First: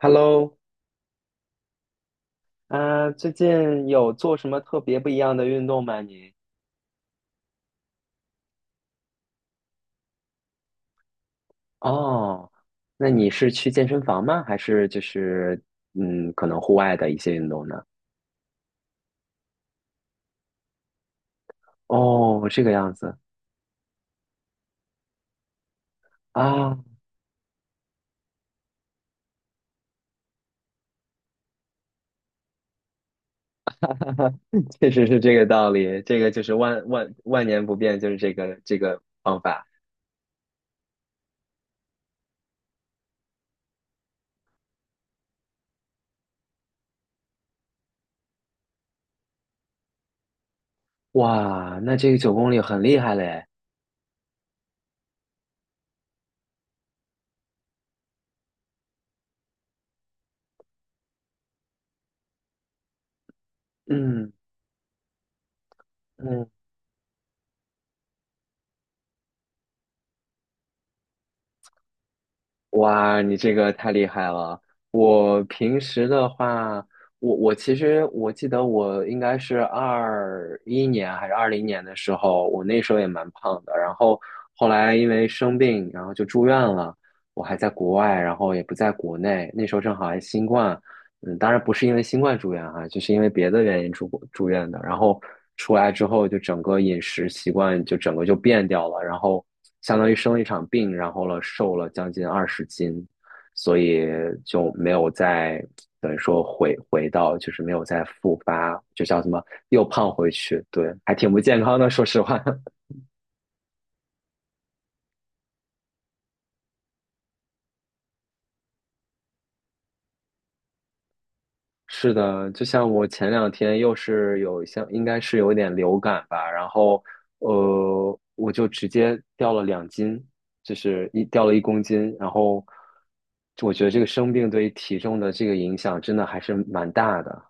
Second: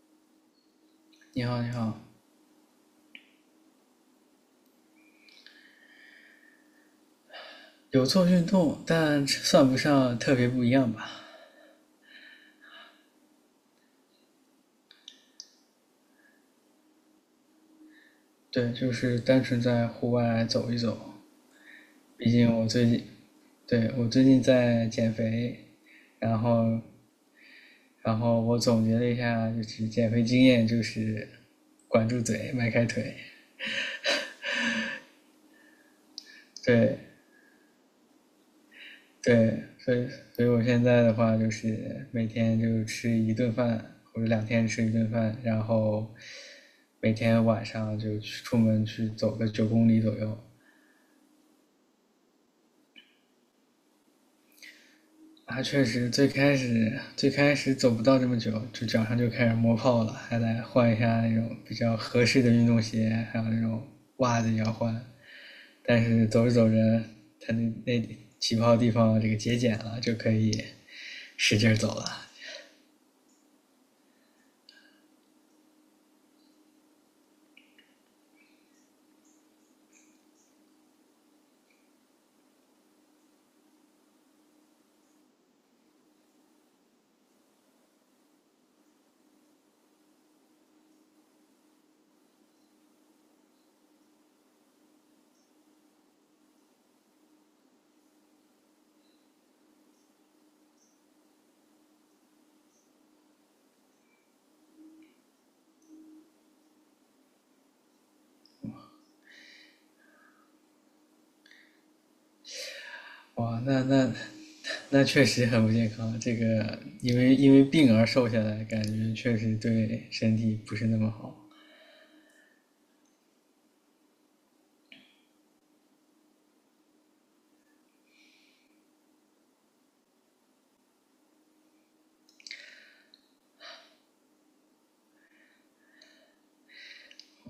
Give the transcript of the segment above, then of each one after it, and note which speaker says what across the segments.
Speaker 1: Hello。
Speaker 2: 你好，你好，
Speaker 1: 最近有做什么特别不一样的运动吗？你？
Speaker 2: 有做运动，但算不上特别不一样吧？
Speaker 1: 哦，那你是去健身房吗？还是就是可能户外的一些运动呢？
Speaker 2: 对，就是单纯在户外走一走。毕
Speaker 1: 哦，
Speaker 2: 竟
Speaker 1: 这
Speaker 2: 我
Speaker 1: 个
Speaker 2: 最
Speaker 1: 样
Speaker 2: 近，
Speaker 1: 子
Speaker 2: 对，我最近在减肥，然
Speaker 1: 啊，
Speaker 2: 后，然后我总结了一下，就是减肥经验就是管住嘴，迈开腿。
Speaker 1: 确实是这个道理，这个就是万
Speaker 2: 对，
Speaker 1: 万万年不变，就是这个方
Speaker 2: 对，
Speaker 1: 法。
Speaker 2: 所以，所以我现在的话就是每天就吃一顿饭，或者两天吃一顿饭，然后每天晚上就去出门去走个9公里左右。
Speaker 1: 哇，那这个9公里很厉害嘞。
Speaker 2: 啊，确实，最开始走不到这么久，就脚上就开始磨泡了，还得换一下那种比较合适的运动鞋，还有那种
Speaker 1: 嗯
Speaker 2: 袜子也要换。但是走
Speaker 1: 嗯，
Speaker 2: 着走着，他那起泡地方这个节俭了，就可以使劲儿走了。
Speaker 1: 哇，你这个太厉害了！我平时的话，我其实我记得我应该是21年还是20年的时候，我那时候也蛮胖的。然后后来因为生病，然后就住院了。我还在国外，然后也不在国内。那时候正好还新冠，当然不是因为新冠住院哈、就是因为别的原因住过住院的。然后出来之后，就整个饮食习惯就整个就变掉了，然后相当于生了一场病，然后了瘦了将近20斤，所以就没有再等于说回到就是没有再复发，就叫什么又胖回去，对，还挺不健康的，说实话。
Speaker 2: 哇，那确实很不健康。这个因为病而瘦下来，感觉确实对身体不是那么好。
Speaker 1: 是的，就像我前两天又是有像，应该是有一点流感吧，然后我就直接掉了2斤，就是一掉了1公斤，然后我觉得这个生病对于体重的这个影响真的还是蛮大的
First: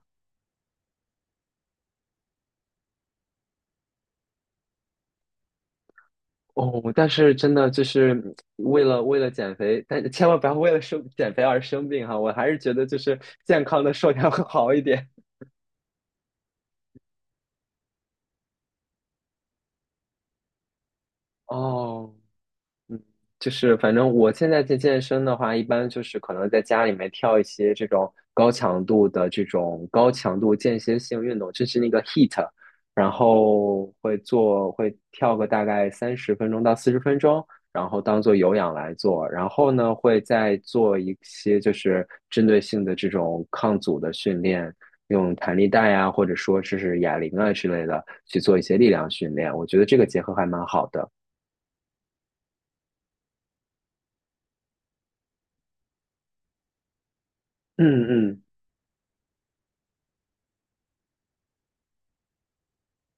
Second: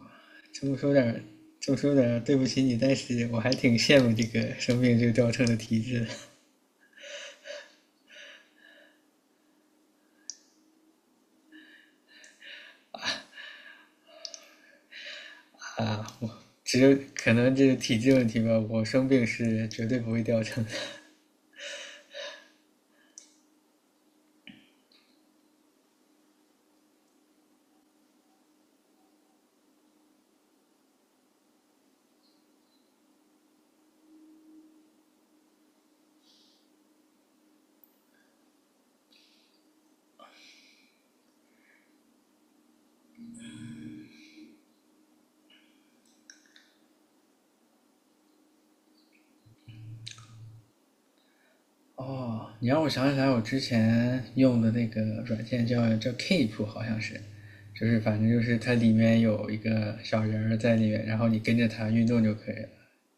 Speaker 2: 这么说点这么说点对不起你，但是我还挺羡慕这个生病就掉秤的体质
Speaker 1: 哦。但是真的就是为了减肥，但千万不要为了生减肥而生病哈，我还是觉得就是健康的瘦点会好一点
Speaker 2: 啊。我只有可能这是体质问题吧，我生病是绝对不会掉秤的。
Speaker 1: 哦。嗯就是反正我现在在健身的话，一般就是可能在家里面跳一些这种高强度的这种高强度间歇性运动，就是那个 HEAT 然后会做会跳个大概30分钟到40分钟，然后当做有氧来做，然后呢会再做一些就是针对性的这种抗阻的训练，用弹力带啊，或者说是哑铃啊之类的去做一些力量训练，我觉得这个结合还蛮好的。
Speaker 2: 哦，你让我想起来，我之前用的那个软件叫 Keep,好像是，就是
Speaker 1: 嗯
Speaker 2: 反正就
Speaker 1: 嗯。
Speaker 2: 是它里面有一个小人儿在里面，然后你跟着它运动就可以了。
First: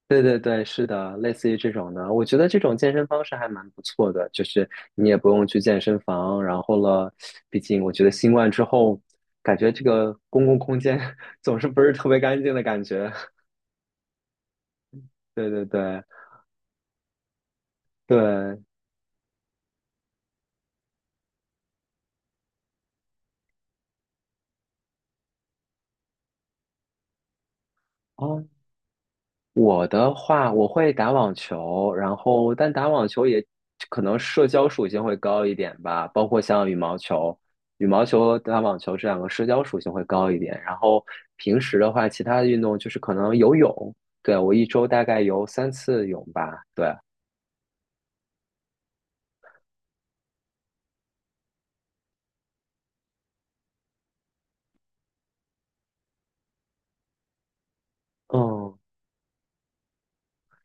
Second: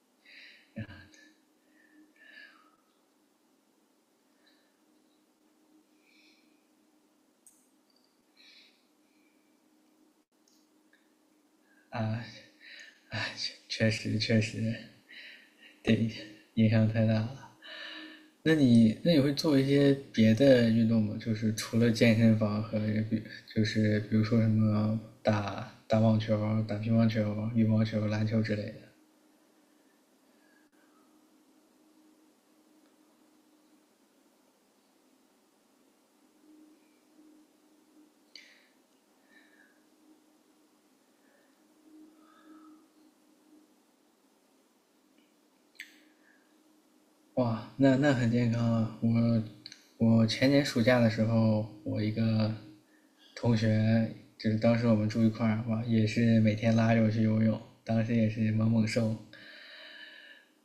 Speaker 1: 对对对，是的，类似于这种的，我觉得这种健身方式还蛮不错的，就是你也不用去健身房，然后了，毕竟我觉得新冠之后，感觉这个公共空间 总是不是特别
Speaker 2: 啊，
Speaker 1: 干净的感觉。
Speaker 2: 哎，确实，
Speaker 1: 对对对
Speaker 2: 对，影响太大了。那
Speaker 1: 对，
Speaker 2: 你那你会做一些别的运动吗？就是除了健身房和比，就是比如说什么打网球、打乒乓球、羽毛球、篮球
Speaker 1: 哦，
Speaker 2: 之类的。
Speaker 1: 我的话，我会打网球，然后但打网球也可能社交属性会高一点吧，包括像羽毛球，羽毛球和打网球这两个社交属性会高一点。然后平时的话，其他的运动就是可能游泳，对，我一周大概游3次泳吧，对，
Speaker 2: 哇，那很健康啊！我前年暑假的时候，我一个同学，就是当时我们住一块儿，哇，也是每天拉着我去游泳，当时也是猛
Speaker 1: 嗯。
Speaker 2: 猛瘦。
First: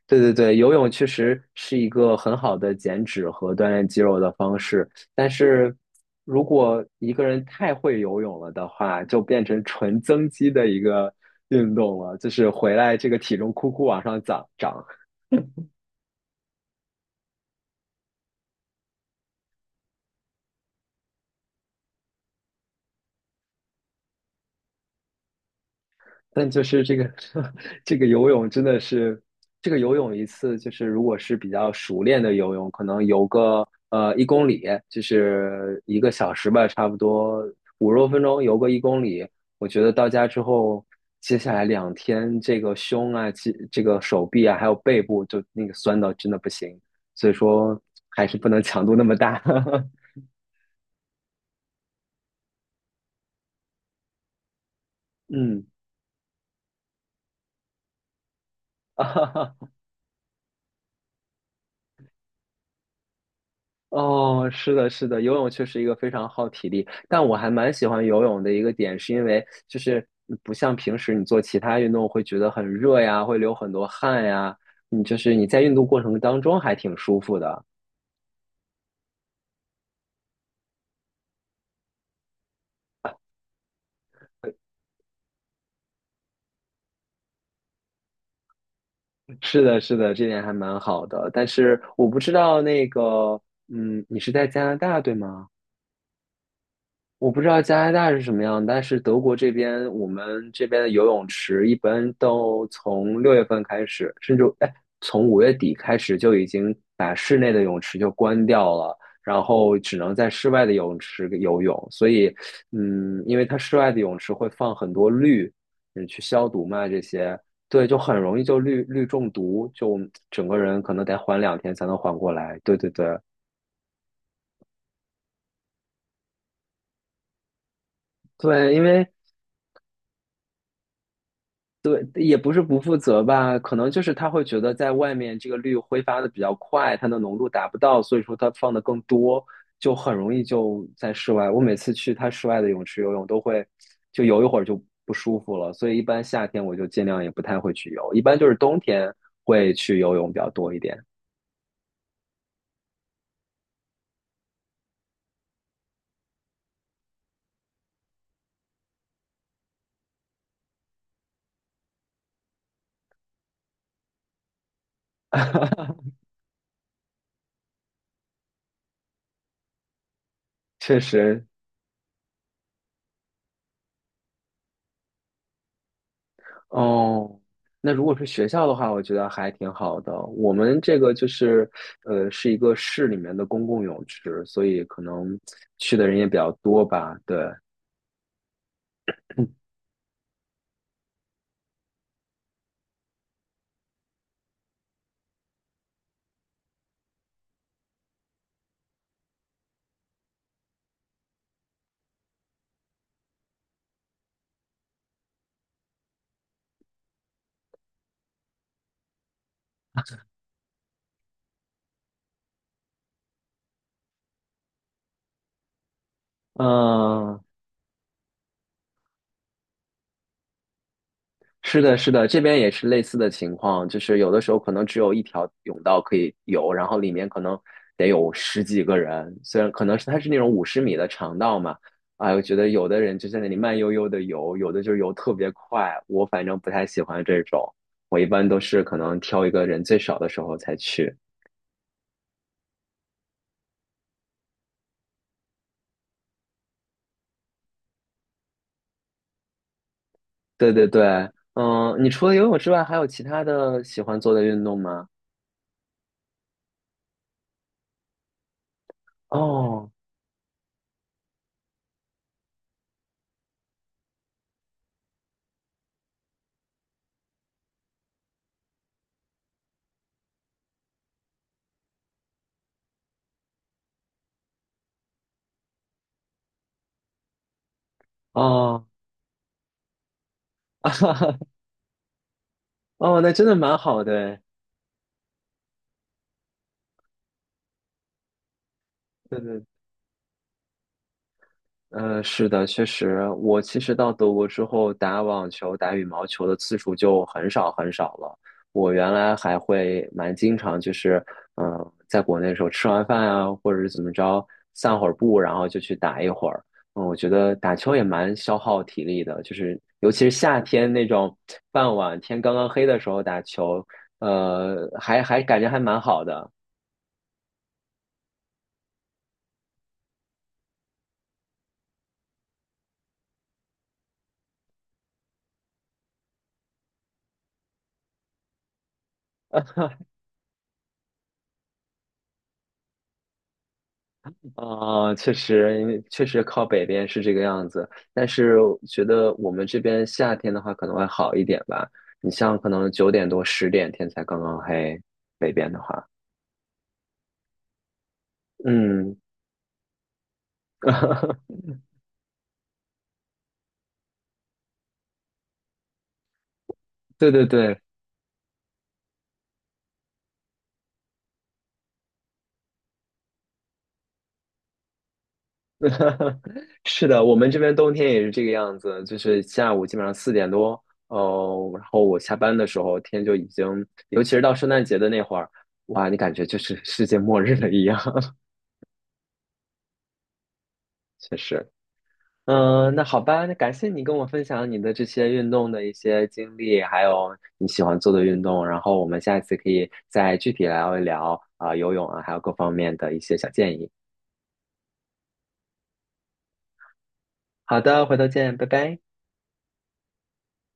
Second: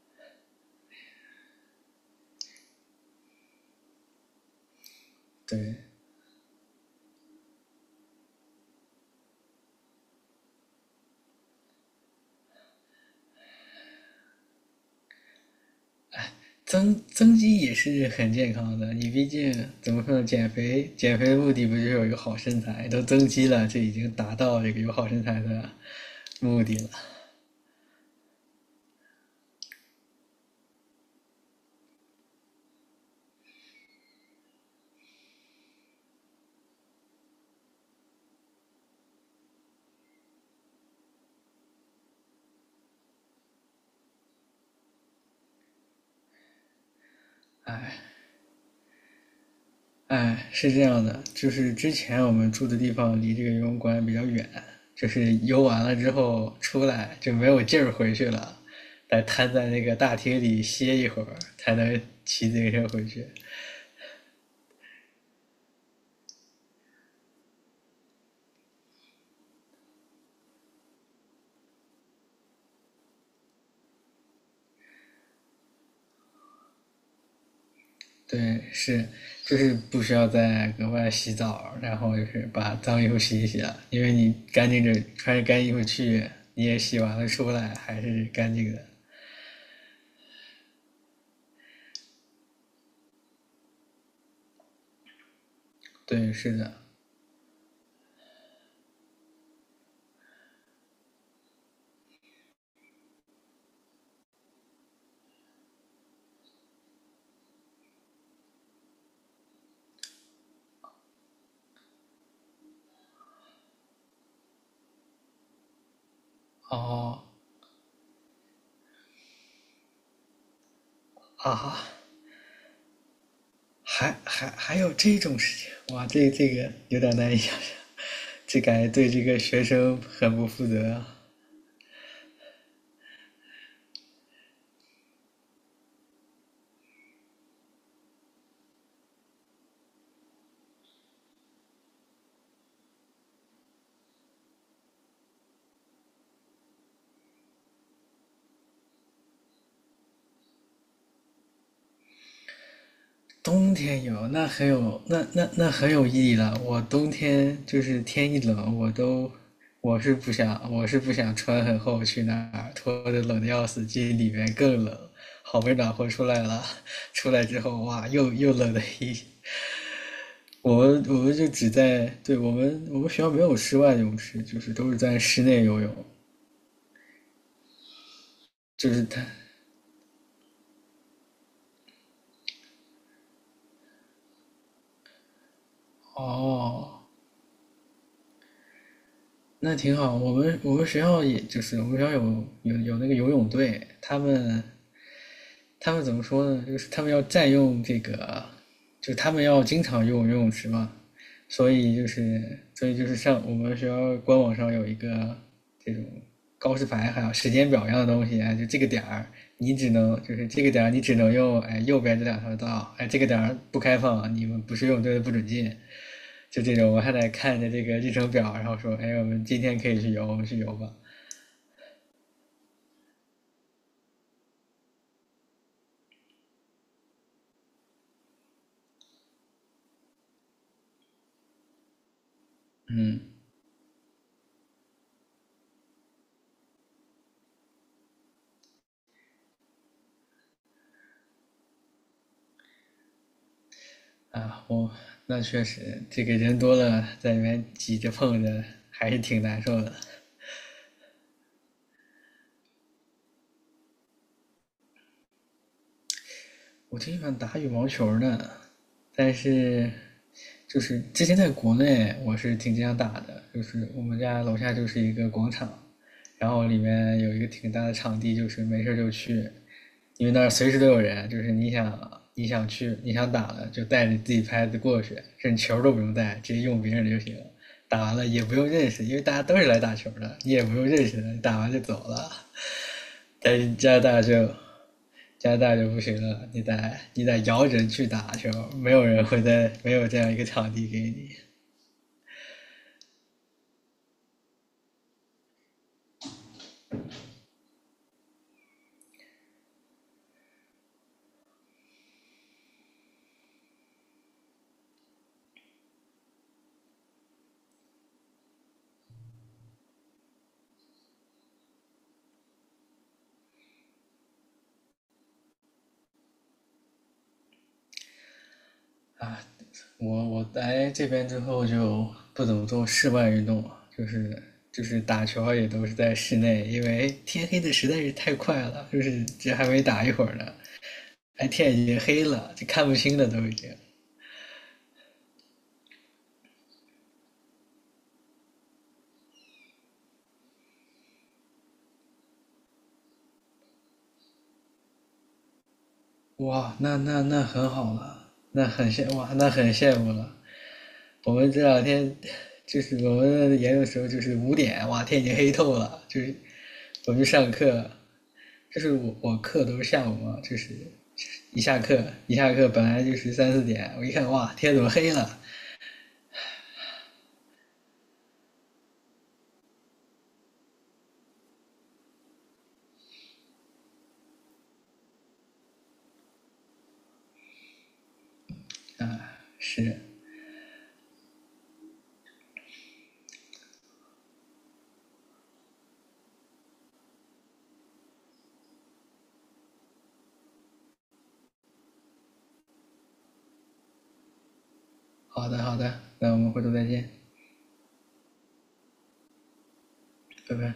Speaker 1: 对对对，游泳确实是一个很好的减脂和锻炼肌肉的方式，但是
Speaker 2: 对，
Speaker 1: 如果一个人太会游泳了的话，就变成纯增肌的一个运动了，就是回来这个体重库库往上涨涨。
Speaker 2: 增肌也是很健康的，你毕竟怎么说呢，减肥的目的不就是有一个好身材？都增肌了，这已经达到这个有好身材的
Speaker 1: 但就
Speaker 2: 目的
Speaker 1: 是
Speaker 2: 了。
Speaker 1: 这个 这个游泳真的是，这个游泳一次就是如果是比较熟练的游泳，可能游个一公里，就是一个小时吧，差不多50多分钟游个一公里。我觉得到家之后，接下来两天这个胸啊、这个手臂啊，还有背部就那个酸到真的不行，所以说还是不能强度那么大。
Speaker 2: 哎，是这样的，就是之前我们住的地方离这个游泳馆比较远，就是游
Speaker 1: 嗯，
Speaker 2: 完了之后出来就没有劲儿回去了，得瘫在 那个大厅里歇一会儿，才能骑自行车回去。
Speaker 1: 哦，是的，是的，游泳确实一个非常耗体力，但我还蛮喜欢游泳的一个点，是因为就是不像平时你做其他运动会觉得很热呀，会流很多汗呀，你就是你在运动过程当中还挺舒服的。
Speaker 2: 对，是，就是不需要再额外洗澡，然后就是把脏衣服洗一洗了，因为你干净着穿着干衣服去，你也洗完了出来还是干净的。
Speaker 1: 是的，是的，这点还蛮好的。但是我不知道那个，你是在加拿大对吗？
Speaker 2: 对，是的。
Speaker 1: 我不知道加拿大是什么样，但是德国这边，我们这边的游泳池一般都从6月份开始，甚至哎，从5月底开始就已经把室内的泳池就关掉了，然后只能在室外的泳池游泳。所以，因为它室外的泳池会放很多氯，去消毒嘛，这
Speaker 2: 哦
Speaker 1: 些，对，就很容易就氯中毒，就整个人可能得缓两天
Speaker 2: 啊，
Speaker 1: 才能缓过来。对对对。
Speaker 2: 还有这种事情，哇，这个有点难以想象，这
Speaker 1: 对，
Speaker 2: 感
Speaker 1: 因
Speaker 2: 觉
Speaker 1: 为
Speaker 2: 对这个学生很不负责啊。
Speaker 1: 对，也不是不负责吧，可能就是他会觉得在外面这个氯挥发的比较快，它的浓度达不到，所以说它放的更多，就很容易就在室外。我每次去他室外的泳池游泳都会，就游一会儿就不舒服了，所以一般夏天我就尽量也不太会去游，一般就是冬天会去游泳比较多一点。
Speaker 2: 冬天有，那很有，那很有意义了。我冬天就是天一冷，我是不想穿很厚去那儿，脱的冷的要死，进里面更冷。好不 容易暖和出来了，出来之后哇，又冷了一。我
Speaker 1: 确
Speaker 2: 们我们
Speaker 1: 实，
Speaker 2: 就只在，对我们学校没有室外游泳池，就是都是在室内游泳，
Speaker 1: 哦，那如果是学校的话，
Speaker 2: 就
Speaker 1: 我
Speaker 2: 是
Speaker 1: 觉
Speaker 2: 它。
Speaker 1: 得还挺好的。我们这个就是，是一个市里面的公共泳池，所以可能去的人也比较多
Speaker 2: 哦，
Speaker 1: 吧。对，
Speaker 2: 那挺好。我们学校也就是我们学校有那个游泳队，他们怎么说呢？就是他们要占用这个，就他们要经常用游泳池嘛，所以就是上我们学校官网上有一个这种告示牌，还有时间表一样的东西，哎，就这个点儿你只能用哎右边这两条道，哎这个点儿不开放，你们不是游泳队的不准进。就这种，我还得
Speaker 1: 嗯，
Speaker 2: 看着这个日程表，然后说，哎，我们今天可以去游，我们去游吧。
Speaker 1: 是的，是的，这边也是类似的情况，就是有的时候可能只有一条甬道可以游，然后里面可能得有十几个人，虽然可能是它是那种50米的长道嘛，哎，我觉得有的人就
Speaker 2: 嗯，
Speaker 1: 在那里慢悠悠的游，有的就游特别快，我反正不太喜欢这种，我一般都是可能挑一个人最少的时候才去。
Speaker 2: 啊，我那确实，这个人多了，在里面挤着碰着，还是挺难受的。
Speaker 1: 对对对，嗯，你除了游泳之外，还有其他的喜欢做的运动吗？
Speaker 2: 我挺喜欢打羽毛球的，但是
Speaker 1: 哦
Speaker 2: 就是之前在国内我是挺经常打的，就是我们家楼下就是一个广场，然后里面有一个挺大的场地，就是没事儿就去，因为那儿随时都有人，就是你想打了就带着自己拍子过去，甚至球都不用带，直接用别人的就行了。打完了也不用
Speaker 1: 哦
Speaker 2: 认识，因为大家都是来打球的，你也不用认识的，你打完就走了。
Speaker 1: 哦，那真的
Speaker 2: 在
Speaker 1: 蛮
Speaker 2: 加拿
Speaker 1: 好
Speaker 2: 大
Speaker 1: 的，
Speaker 2: 就加拿大就不行了，你得摇人去打球，没有人
Speaker 1: 对
Speaker 2: 会
Speaker 1: 对
Speaker 2: 在没有这样一个场地给你
Speaker 1: 嗯，是的，确实，我其实到德国之后，打网球、打羽毛球的次数就很少很少了。我原来还会蛮经常，就是在国内的时候吃完饭啊，或者是怎么着，散会儿步，然后就去打一会儿。嗯，我觉得打球也蛮消耗体力的，就是尤其是夏天那种傍晚天刚刚黑的时候打球，还感觉还蛮好的。
Speaker 2: 啊。我我来这边之后就不怎么做室外运动了，就是就是打球也都是在室内，因为天黑的实在是太快了，就是这还没打一会儿呢，哎天已经黑了，就看不清了都已经。
Speaker 1: 啊、确实，确实靠北边是这个样子，但是我觉得我们这边夏天的话可能会好一点吧。你像可能9点多、10点天才刚刚黑，北边的话，
Speaker 2: 哇，那很好了，那很羡
Speaker 1: 嗯，
Speaker 2: 哇，那很羡慕了。我们 这两天就是我们研究的时候，就是5点，哇，天已经黑透了，就是我们去
Speaker 1: 对对
Speaker 2: 上
Speaker 1: 对，
Speaker 2: 课，就是我我课都是下午嘛，就是一下课本来就是3、4点，我一看哇，天怎么黑了？
Speaker 1: 是的，我们这边冬天也是这个样子，就是下午基本上4点多，哦，然后我下班的时候天就已经，尤其是到圣诞节的那会儿，哇，你感觉就是世界末日了一样，
Speaker 2: 是，
Speaker 1: 确实。嗯，那好吧，那感谢你跟我分享你的这些运动的一些经历，还有你喜欢做的运动，然后我们下一次可以再具体聊一聊啊，游泳啊，还有各方面的一些小建议。
Speaker 2: 好的好的，那我们回头再见，
Speaker 1: 好的，回头见，拜拜。
Speaker 2: 拜拜。